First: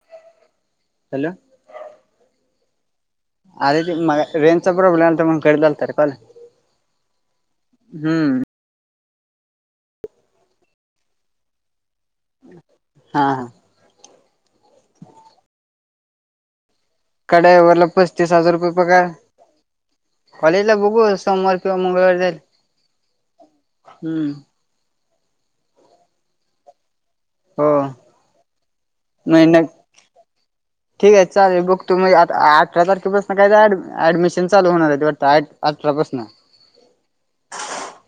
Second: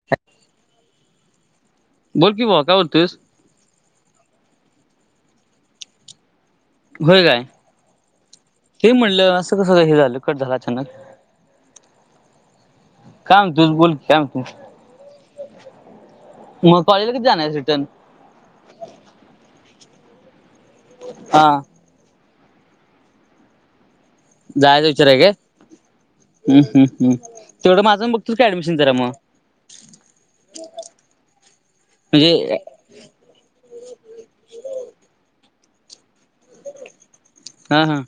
[unintelligible] Hello! बोल की भावा काय बोलतोयस? अरे त मग रेजचा प्रॉब्लेम आला तर मग गरी झाला रे कॉल. होय काय हम्म ते म्हटलं असं कस हे झालं कट झालं अचानक. हा काय हा म्हणतोस बोल की आणखीन. [unintelligible] [inaudible] मग कॉलेजला कधी एका जाणार आहेस रिटर्न ड्रायव्हरला पस्तीस हजार पगार कॉलेजला बघू आज सोमवार हा किंवा मंगळवारी जात जायच विचारय का हम् हम् हम्म. हो तेवढं माझा पणबघतोस का ऍडमिशन जरा मग? नाही न ठीक आहे चालेल बघतो मी म्हणजे अठरा तारखेपासून मग काय एँड ऍडमिशन चालू होणार आहे ते अठरापासून हा हा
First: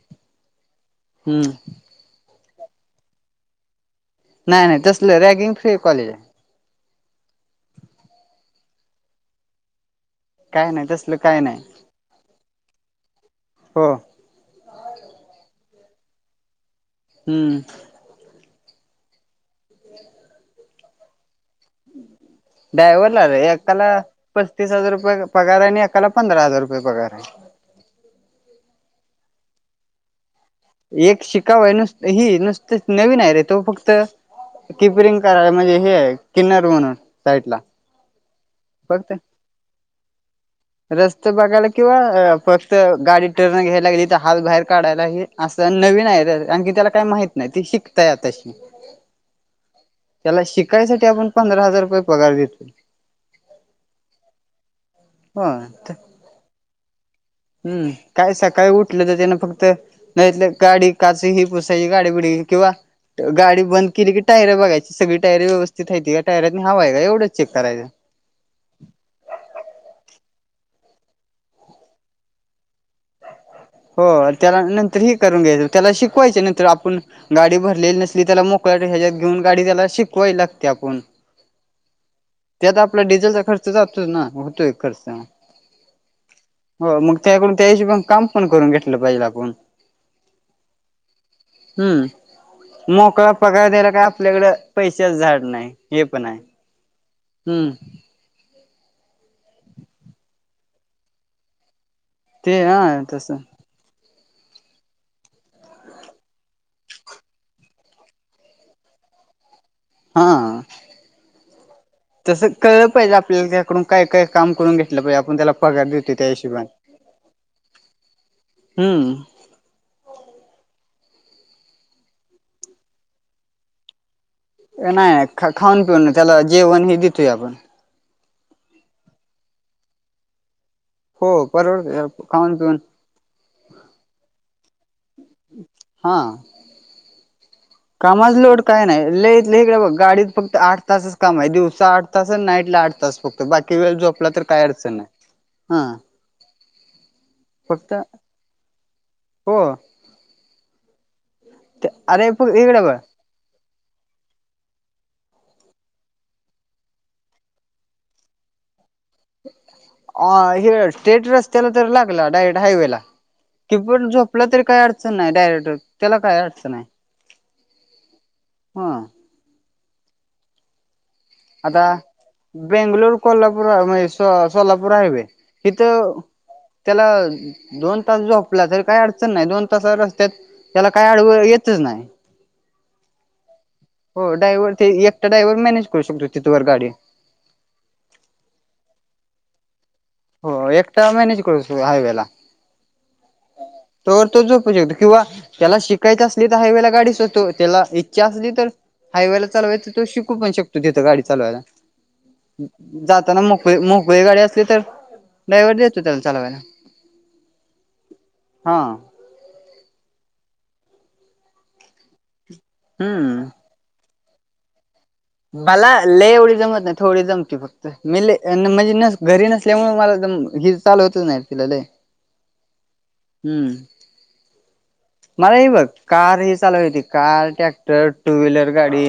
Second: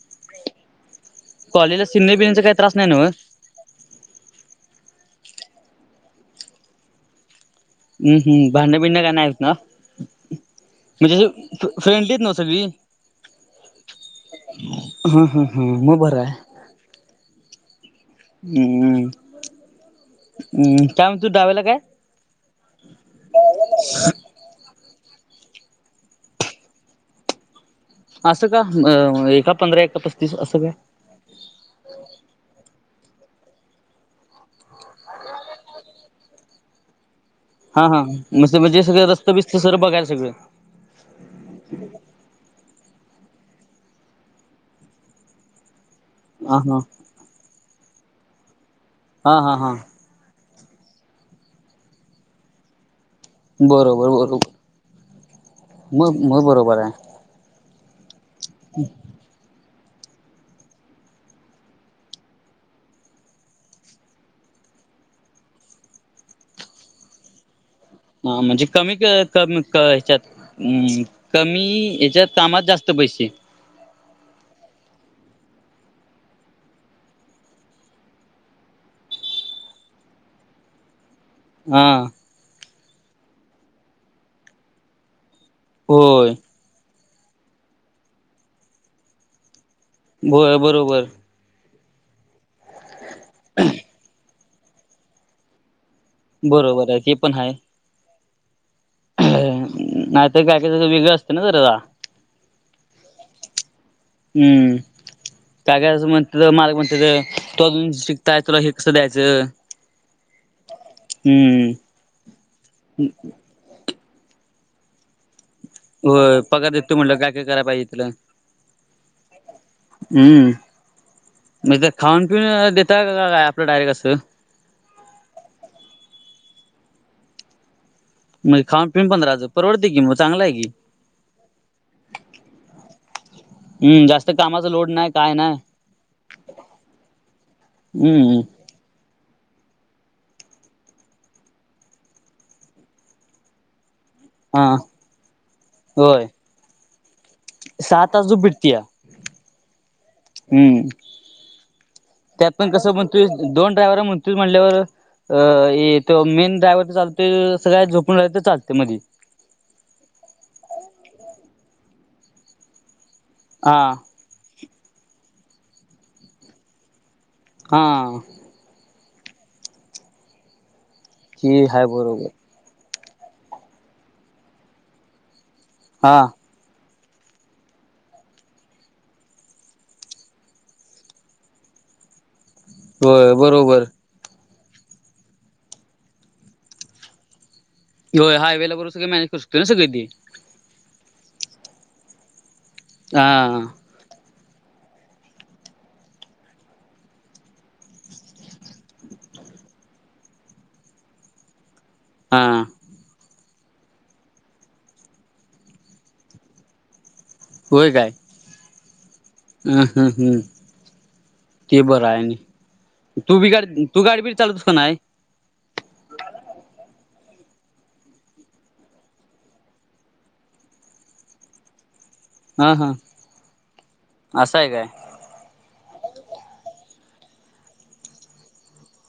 हम्म कॉलेजला सिमने बिणीचा काही त्रास नाही नव्ह? नाही नाही तसलं रॅगिंग फ्री आहे कॉलेज. हम हम भांडण बिडण काही नाहीत ना? काय नाही तसलं काय नाही म्हणजेशी फ्रेंडलीत नव सगळी? हो हा हा हा मग बर आहे. हम्म. हम्मम् हम्म काय म्ह तू डावेला काय हम् [inaudible] ड्रायव्हरला रे एकाला पस्तीस हजार रुपये पगार आहे आणि एकाला पंधरा हजार रुपये पगार आहे. असं का एका पंधरा एका पस्तीस असं का? एक शिकावं आहे नुसत ही नुसतच नवीन आहे रे तो फक्त. किपरिंग करा म्हणजे हे किन्नर म्हणून साईड ला. हा हां म म्हणजे सगळे रस्त बिस्त सर बघायला सगळं हिकड. रस्त बघायला किंवा फक्त गाडी टर्न घ्यायला लागली तर हात बाहेर काढायला ह असं नवीन आहे. हा आणखी हा त्याला काही माहित नाही ती शिकताय आताशी हा हा हा. त्याला शिकायसाठी आपण पंधरा हजार रुपये पगार देतो. बरोबर बरोबर हो मग मग बरोबर आहे. हम्म काय सकाळी उठलं तर त्यान फक्त नाहीत गाडी काच ही पुसायची गाडी बिडी किंवा गाडी बंद केली की टायरे बघायची सगळी टायरे व्यवस्थित हयती का टायरनी हवा आहे का एवढच चेक करायचं. हा म्हणजे कमी क क कमी ह्याच्यात. हम्म कमी याच्यात कामात जास्त पैसे. हो त्याला नंतर हे करून घ्यायचं त्याला शिकवायचं नंतर आपण गाडी भरलेली नसली त्याला मोकळात ह्याच्यात घेऊन गाडी त्याला शिकवाय लागतया आपुण. हा. त्यात आपला डिझेलचा खर्च जातो ना होतोय खर्चा. होय. हो मग त्याकडून त्या हिशोबाने काम पण करून घेतलं पाहिजे आपण. बोय बरोबर हम्म मोकळा पगार द्यायला काय आपल्याकडे पैशाचा झाड नाही हे पण आहे. बरोबर आहे ते पण आहे हम्म. नाही तर काय कायचा तो वेगळं असते ना जरा. ते ह तसं. हम्म. काही काही जन म्हणत्यात मालक म्हणत्यात तो अजून शिकताय तला हे कसं द्यायचं? हा हम्म तस कळलं पाहिजे आपल्याला त्याकडून. काही काही काम करून घेतलं पाये आपण त्याला पगार देतोय हो त्या हिशोबाने. पगार देतू म्हणलं काय काय करायला पाहिजे त्यालं. हम्म उम्म म तर खाऊन पिऊन देत का काय आपलं डायरेक्ट असं नाही खाऊन पिऊन नाही त्याला जेवण हे देतोय आपण मग खाऊन पिऊन पंधरा हजार परवडते की मग चांगला आहे की. हो परवडते खाऊन पिऊन. हम्म जास्त कामाचा लोड नाही काय नाय. कामाज लोड काय नाय लय लंय हेकडे बघ गाडीत फक्त आठ तासच काम आहे दिवसा आठ तास आणि नाईटला आठ तास फक्त. तर बाकी वेळ झोपला तर काय हा अडचण नाय हा. फक्त सात आजु बीडतया हो हम्म अरे फ त्यात पण इकडे कसं बघ म्हण दोन ड्राव्हर आहे म्हणतोस म्हटल्यावर अ ए तो मेन ड्रायव्हर तर चालतो सगळ्या झोपून रायच चालते मधी अ हे स्ट्रेट रस्त्याला तर लागला डायरेक्ट हायवे ला कि हा पण जो आपलं तरी काय अडचण नाही डायरेक्ट त्याला काय अडचण आहे? हा. हा. की आता हाय बरोबर. बेंगलोर कोल्हापूरा सोलापुर हायवे हेत हा त्याला दोन तास झोपला तरी काही अडचण नाही दोन तास रस्त्यात त्याला काय आडव येतच नाही. होय बरोबर हो डायव्हर ते एकटा डायवर मॅनेज करू शकतो तिथवर गाडी. यो हायवे बरु सगळे मॅनेज करू शकतोय ना सगळी बी. हो एकटा मॅनेज करू शो हायवे ला. हा हा. तोवर तो झोपू शकतो किंवा त्याला शिकायचं असली तर हायवेला गाडी सोतो त्याला इच्छा असली तर हायवे ला चालवायचं तो शिकू पण शकतो तिथं गडी चालवायला. हां. जाताना मोकळी मोकळी गाडी असली तर ड्रायवर देतो त्याला चालावायला. होय काय हम्म हम्म हम्म ते बरं आहे आणि तू हम्म बी गाडी तू गाडी बिडी चालवतोस का नाय? बाला लय एवढी जमत नाही थोडी जमती फक् तय मिले अ न म्हणजे नस घरी नसल्यामुळे मला जम हि चालवतो नाय तिलाले. हा हा असं आहे काय. मला ही बघ कार ही चालव्हायला येते कार, ट्रॅक्टर, टू व्हीलर गाडी.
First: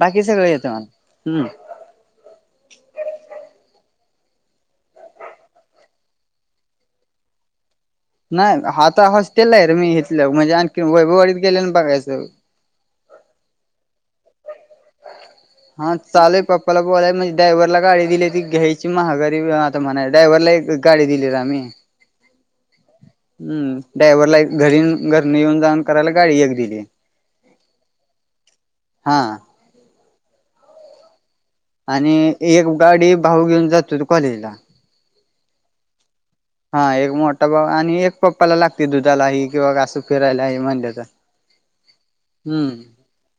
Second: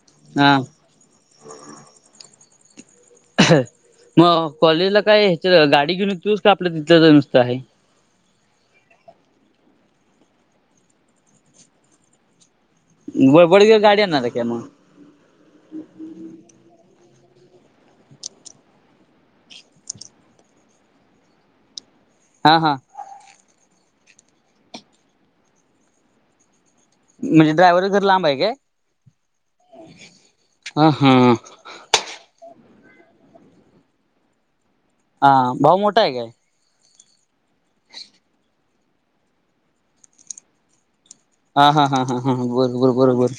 बाकी सगळ हा येतं मला हम्म. म कॉलेजला काय ह्याच्या गाडी घेऊन येतोस का आपलं तिथल्याच नुसतं आहे? नाही आता हॉस्टेल आहे रे मी घेतलं म्हणजे आणखी वैभववाडीत गेले ना बघायचं. ब बळगेवर गाडी आणणार आहे का म? हा चालय पप्पाला बोलाय म्हणजे ड्रायवरला गाडी दिलेली ती घ्यायची महागारी वयात ते म्हणा ड्रायवरला एक गाडी दिली रे आम्ही. हा हा. हम्म डायव्हरला घरी घरनं येऊन जाऊन करायला गाडी एक दिली आहे. म्हणजे ड्रायव्हर घर लांब आहे काय हा आ हा. आणि एक गाडी भाऊ घेऊन जातो तो कॉलेज ला. हा भाऊ मोठा आहे काय? हा एक मोठा भाऊ आणि एक पप्पाला लागते दुधालाही किंवा असं फिरायला हे म्हणल्या तर. आ हा हा हा हा हम्म बरोबर बरोबर.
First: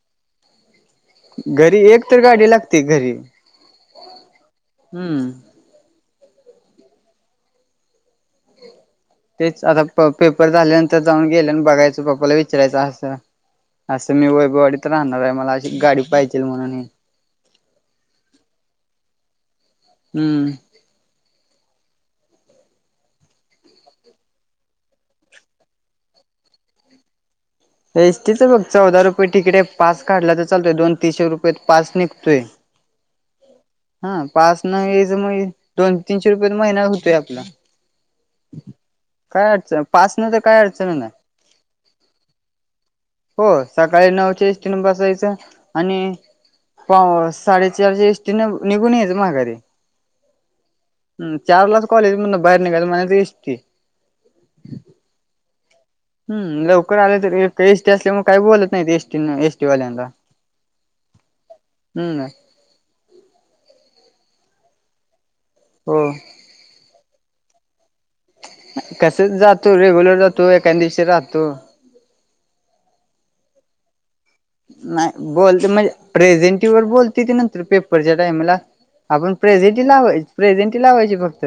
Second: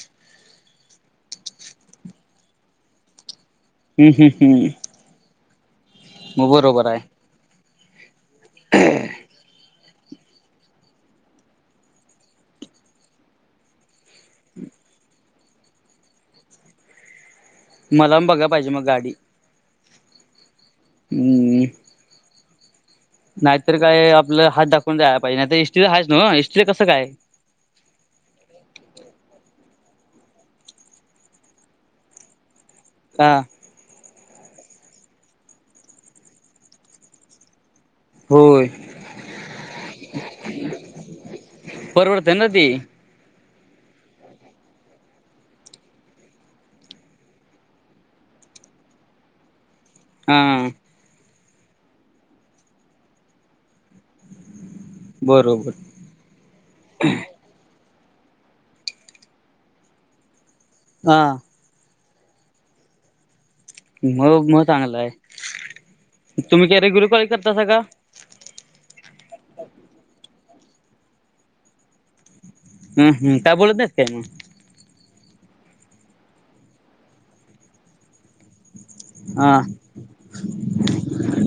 घरी एक तर गाडी लागते घरी. हम्म हम्म हम्म. हम्म. म बरोबर आहे. [unintelligible] तेच आता प पेपर झाल्यानंतर जाऊन गेल्या आणि बघायचं पप्पाला विचारायचं असं असं मी वैभवाडीत राहणार आहे मला अशी गाडी पाहिजेल म्हणून हे मला पण बघा पाहिजे मग गाडी. हम्म. उम्म नाहीतर काय आपला हात दाखवून जायला पाहिजे नाही एस टी ला आहेच ना एस टी ला कसं काय? एस टी चं बघ चौदा रुपये तिकीट आहे पास काढला तर चालतोय दोन तीनशे रुपयत पास निघतोय. [unintelligible] [unintelligible] का हा पास ना घ्यायाचा मग हे दोन तीनशे रुपये महिना होतोय आपला. होय काय अडचण पास नव्हता काय अडचण नाही. परवडते ना ती. हो सकाळी नऊच्या एस टी ने बसायचं आणि त्यामुळं साडेचार जी एस टी ने निघून यायचं माघारी. आं हम्म चारलाच कॉलेज म्हणून बाहेर निघायच म्हणायचं ते एस टी बरोबर हम्म लवकर आले तर ते एस टी असल्यामुळे काही बोलत नाही ती एस टी ना एस टी वाल्यांना. आं हम्म नाय मग मग चांगल हाय. हो. तुम्ही रेग्युलर पाळी करता साका? कसं जातो रेग्युलर जातो, एखादं दिवशी राहतो. हम्म हम्म. काय बोलत नाहीत काय? नाही बोलते म्हणजे प्रेझेंटीवर बोलते ती नंतर पेपरच्या टायमाला. आपण हा प्रेझेंटी लावाय प्रेझेंटी लावायची फक्त.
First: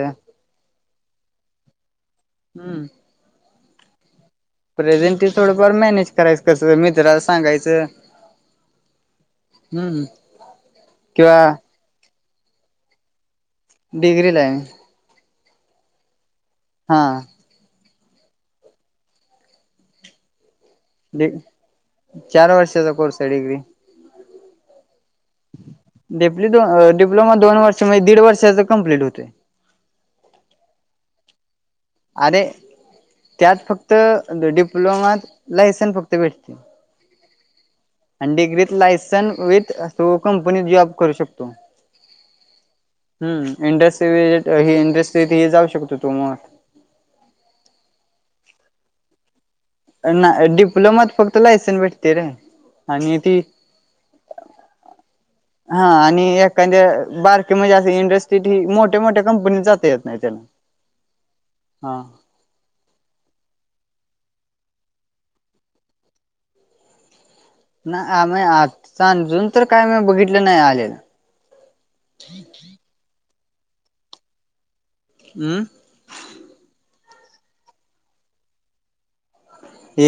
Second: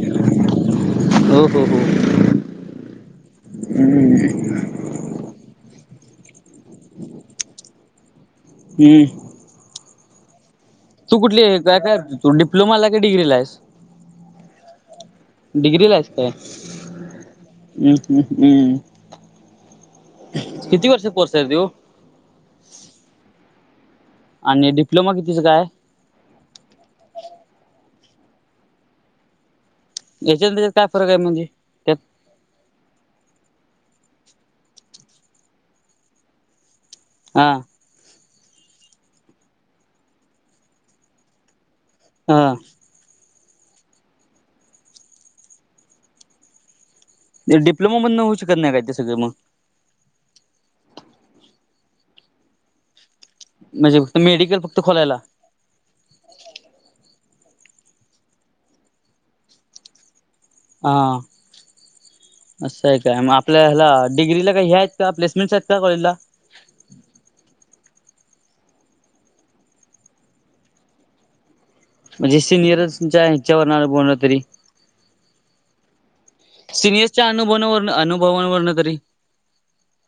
हो हो हो. हम्म हम्म. प्रेझेंटी थोडंफार मॅनेजं करायचं कसं मित्राला सांगायचं. हम्म. हम्म. तू कुठली किंवा आहे काय काय तु डिप्लोमाला हाय की डिग्रीला आहेस? डिग्रीला हाय. डिग्रीला आहेस काय? हा. हं हं हं. किती वर्ष डी कोर्स आहे त्यो? चार वर्षचा कोर्स आहे डिग्री. आणि डिप्लोमा कितीचं काय? डीप्लि अ डिप्लोमा दोन वर्ष म्हणजे दीड वर्षाच कम्प्लिट होतोय. याच्यात आणि त्याच्यात काय फरक आहे म्हणजे? त्यात अरे त्यात फक्त डिप्लोमात लायसन्स फक्त भेटतंय. हा. आणि डिग्रीत लायसन विथ तो कंपनीत जॉब करू शकतो. हा. हं इंडस्ट्री विझीट ही इंडस्ट्रीतही जाऊ शकतो तू मग. डिप्लोमामधनं होऊ शकत नाही काय ते सगळं मग. ना डिप्लोमात फक्त लायसन भेटतंय र. आणि ती म्हणजे फक्त मेडिकल फक्त खोलायला. हा आणि एखांद्या बारकी म्हणजे असं इंडस्ट्रीत हि मोठ्या मोठ्या कंपनी जाता येत नाही त्याला. हा. हा असं हाय काय? मग आपल्या ह्याला डिग्रीला काही ह्या आहेत का प्लेसमेंट्स आहेत का कॉलेजला? नाय आमी आज अंजून तर काय बघितलं नाही आलेलं. म्हणजे सिनियरच तुमच्या ह्यांच्यावर ना बोलवतीली. अं? सिनियर्सच्या अनुभुवन अनुभवावरनं तरी.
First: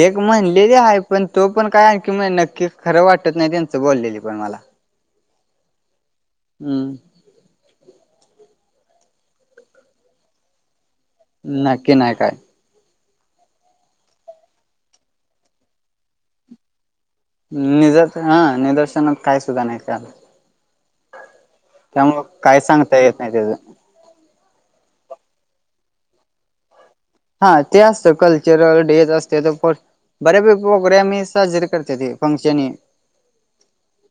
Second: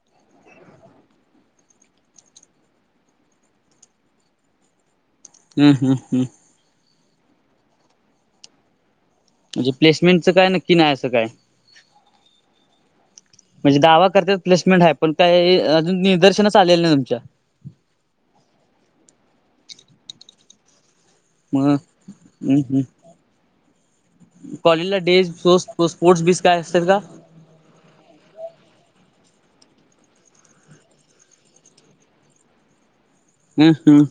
एक म्हणलेली आहे पण तोपण काय आणखी मग नक्की खरं वाटत नाही त्यांच बोललेली पण मला. हम्म हम्म हम्म. हम्म. रिप्लेसमेंटच काय नक्की नाय असं काय. नक्की नाय काय. म्हणजे दावा करत्यात प्लेसमेंट हाय, पण काय अजून निदर्शनास आलेल नाही तुमच्या. निदर् हा निदर्शनात काय सुद्धा नाही कळालं. मग हम्म काय हम्म. सांगता येत नाही त्याच कॉलेजला डेज [unintelligible] स्पोर्ट्स बीस काय असतंय का? हा ते असतं कल्चरल डेज असत्यात पर बऱ्यापै प्रोग्राम साजरे करते ते फंक्शन हि. हम्म हम्म.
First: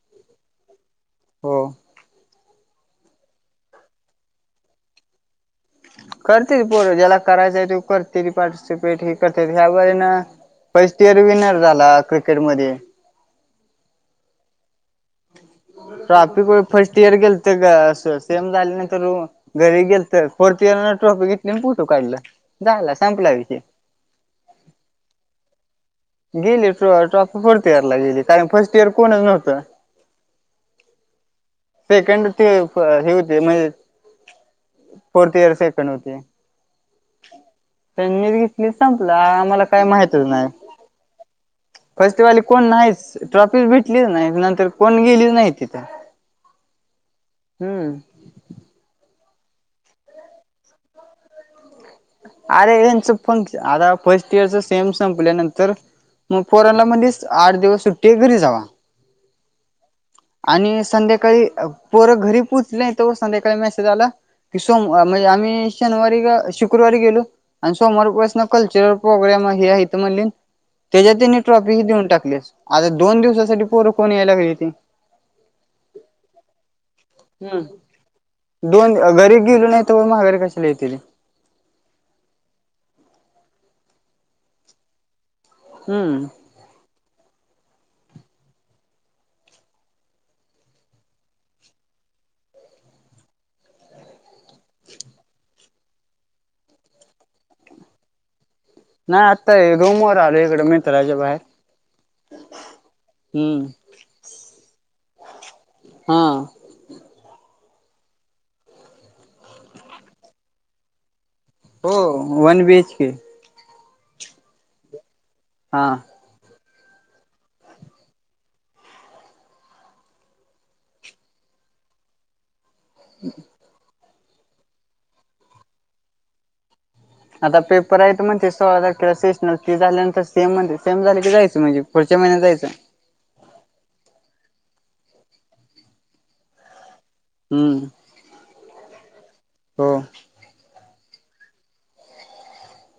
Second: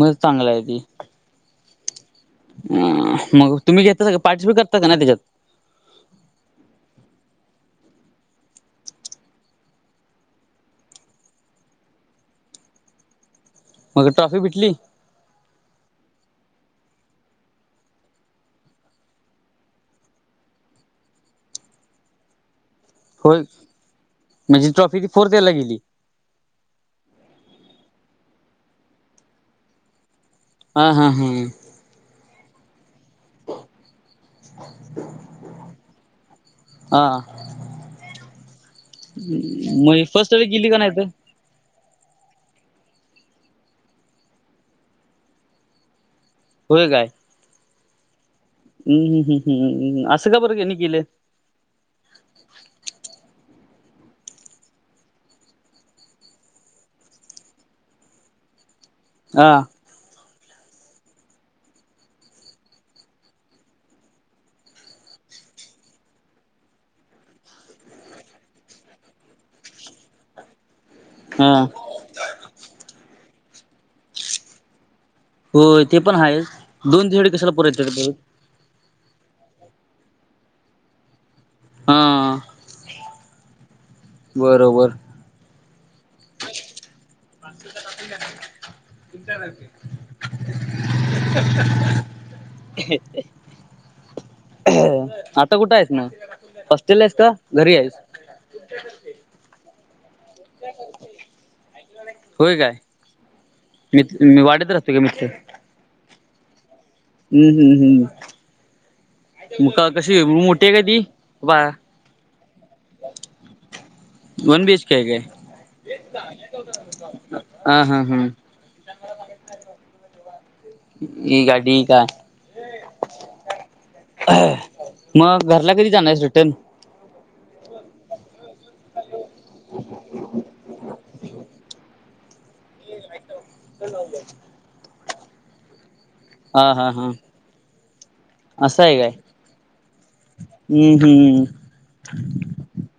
मग चांगलं आहे की. हो.. [unintelligible] तुम्ही घेतासा का पार्टिसिपेट करता? की नाही त्याच्यात? करतेय की पोर ज्याला करायचं त्यो करतोय की पार्टिसिपेट हे करते ह्या बारीनं. फर्स्ट इयर विनर झाला क्रिकेट मध्ये. मग ट्राफी भेटली? ट्राॅफि का फर्स्ट इयर गेल तर ग सेम झाले नाही तर. घरी गेल तर फर्स्ट इयर न ट्रॉफी घेतली आणि फोटू काढला झाला [unintelligible] होय म्हणजी ट्रॉफी ती फोर्थ हयाला गेली. गेली ट्रॉप फोर्थ इयर ला गेली, कारण फर्स्ट इयर कोणच नव्हतं? हा.. हा.. हा... हम्म.. सेकंड ते हे होते म्हणजे फोर्थ इयर सेकंड इयर होती. हा.. [inaudible] त्यांनी घेतली संपला. आम्हाला काय? मग माहितच फर्स्ट नाही. इयरला गेली का तर फर्स्टवाली कोण नाहीच? ट्रॉफी भेटलीच नाहीत नंतर कोण? गेलीच नाही तिथे. [unintelligible] होय काय? हम्म.. हम् हम् हमं असं का? बरं त्यांनी केलं? अरे यांचं फंक्शन आता फर्स्ट इयरच सॅम सेम संपल्यानंतर. मगपोरनला मध्येच आठ दिवस सुट्टी घरी जावा. हा.. आणि संध्याकाळी पोरं घरी पोचली नाही, तोवर संध्याकाळी मेसेज आला. की सोम आम्ही शनिवारी का शुक्रवारी गेलो? आणि सोमवारपासून कल्चरल प्रोग्राम हे आहेत म्हणले. त्याच्यात त्यांनी हा ट्रॉफी बी देऊन टाकली अस आता दोन दिवसासाठी पोर कोण यायला लागले ती? होय ते पण आहेच दोन तिकड कसला हम्म. परत यायला पाहिजे? दोन घरी गेली नाही तोवर माघारी कशाला येतील? हा.. बरोबर हम्म.. [inaudible] जातय का नाही? तुमच्या [unintelligible] [inaudible] हंं हंं.. हंं... हींं.. हां आता कुठं आहेस मग? हॉस्टेलास आहेस का घरी आहेस? नाही आत्ता रूमवर आलोय इकडं मित्राच्या बाहेर. होय काय? हम्म मी मी वाडीत राहतो काय मित्र? हा. हम्म हम्म हम्म मग का? कशी? मोठी आहे का ती? बा हो वन बीएच के. वन बी एच के हाय काय? हा.. हा.. हा.. हंम.. ही गाडी का? [inaudible] [unintelligible] हम मग घरला कधी? जाणार आहेस रिटर्न. आता पेपर आहेत म्हण ते सोळा तारखेला सेश ते झाल्यानंतर सेम म्हण सेम झाले की जायचं म्हणजे. पुढच्या महिन्यात जायचं. ते ऐक ना तर हे लावून दया हा.. हा.. हा.. हम्म असं हाय काय? हो उम्म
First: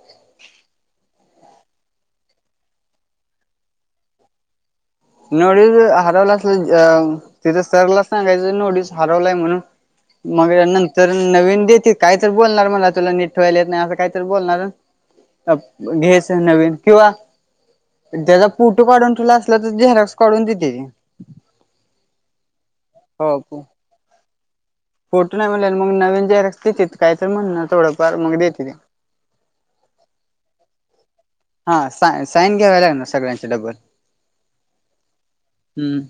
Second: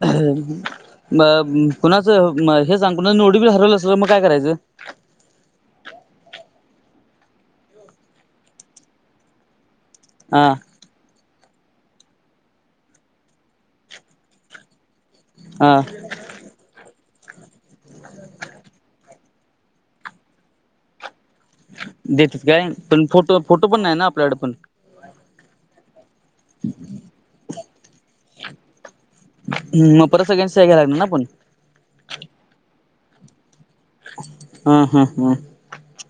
हम्म. म कुणाचं हे सांग कोणाच नोटीफिकेशन हरवलं असेल मग काय करायचं? नोटस हरवला असल, तिथं सरला सांगायचं नोटीस हरवलाय म्हणून. हा मग हे नातं तर नवीन देतील काही तर, बोलणार मला तुला नीट कळलेलं नाही असं काहीतरी बोलणार. हा घ्यायचा नवीन किंवा त्याचा फोटो काढून ठेवला असला झेरॉक्स काढून देते. तेच काय? पण हो फोटो फोटो पण नाही ना आपल्याकडे पण. फोटो नाही म्हणत्यात, मग नवीन जेयरक्स देते काय तर म्हण थोडंफार मग देत ते ह मग परत सगळ्याची सई घ्याय लागणार पण? हा सा साईन घ्यावा लागणार, सगळ्यांचे डबल. हा हा हा. हम्म.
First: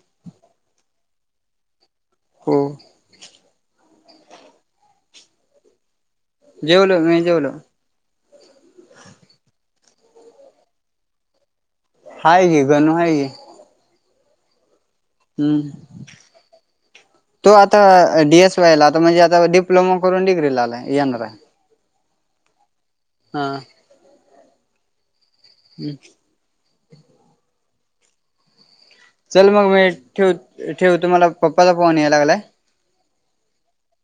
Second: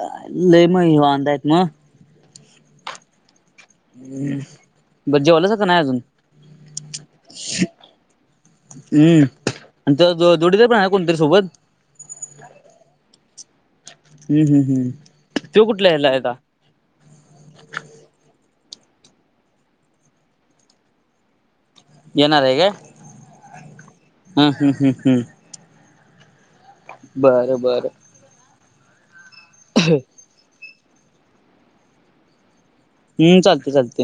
काय लय मय वांदे आहेत मग. हो. बर जेवलंच का नाही अजून? जेवलो, मी जेवलो. हम्म आणि जोडीदार पण आहे कोणतरी सोबत. हाय की गणू हाय की! हम्म हम् हम्. हम्म. तो आता डी एस वाय ला, आता म्हणजे आता डिप्लोमा करून डिग्रीला येणार. येणारा हाय काय हम्म हम्म हम्म हम्म. हम्म. बर बर. चल मग मी ठेव ठेवतो, मला पप्पाचा फोन यायला लागलाय. हम्म, चालते चालते.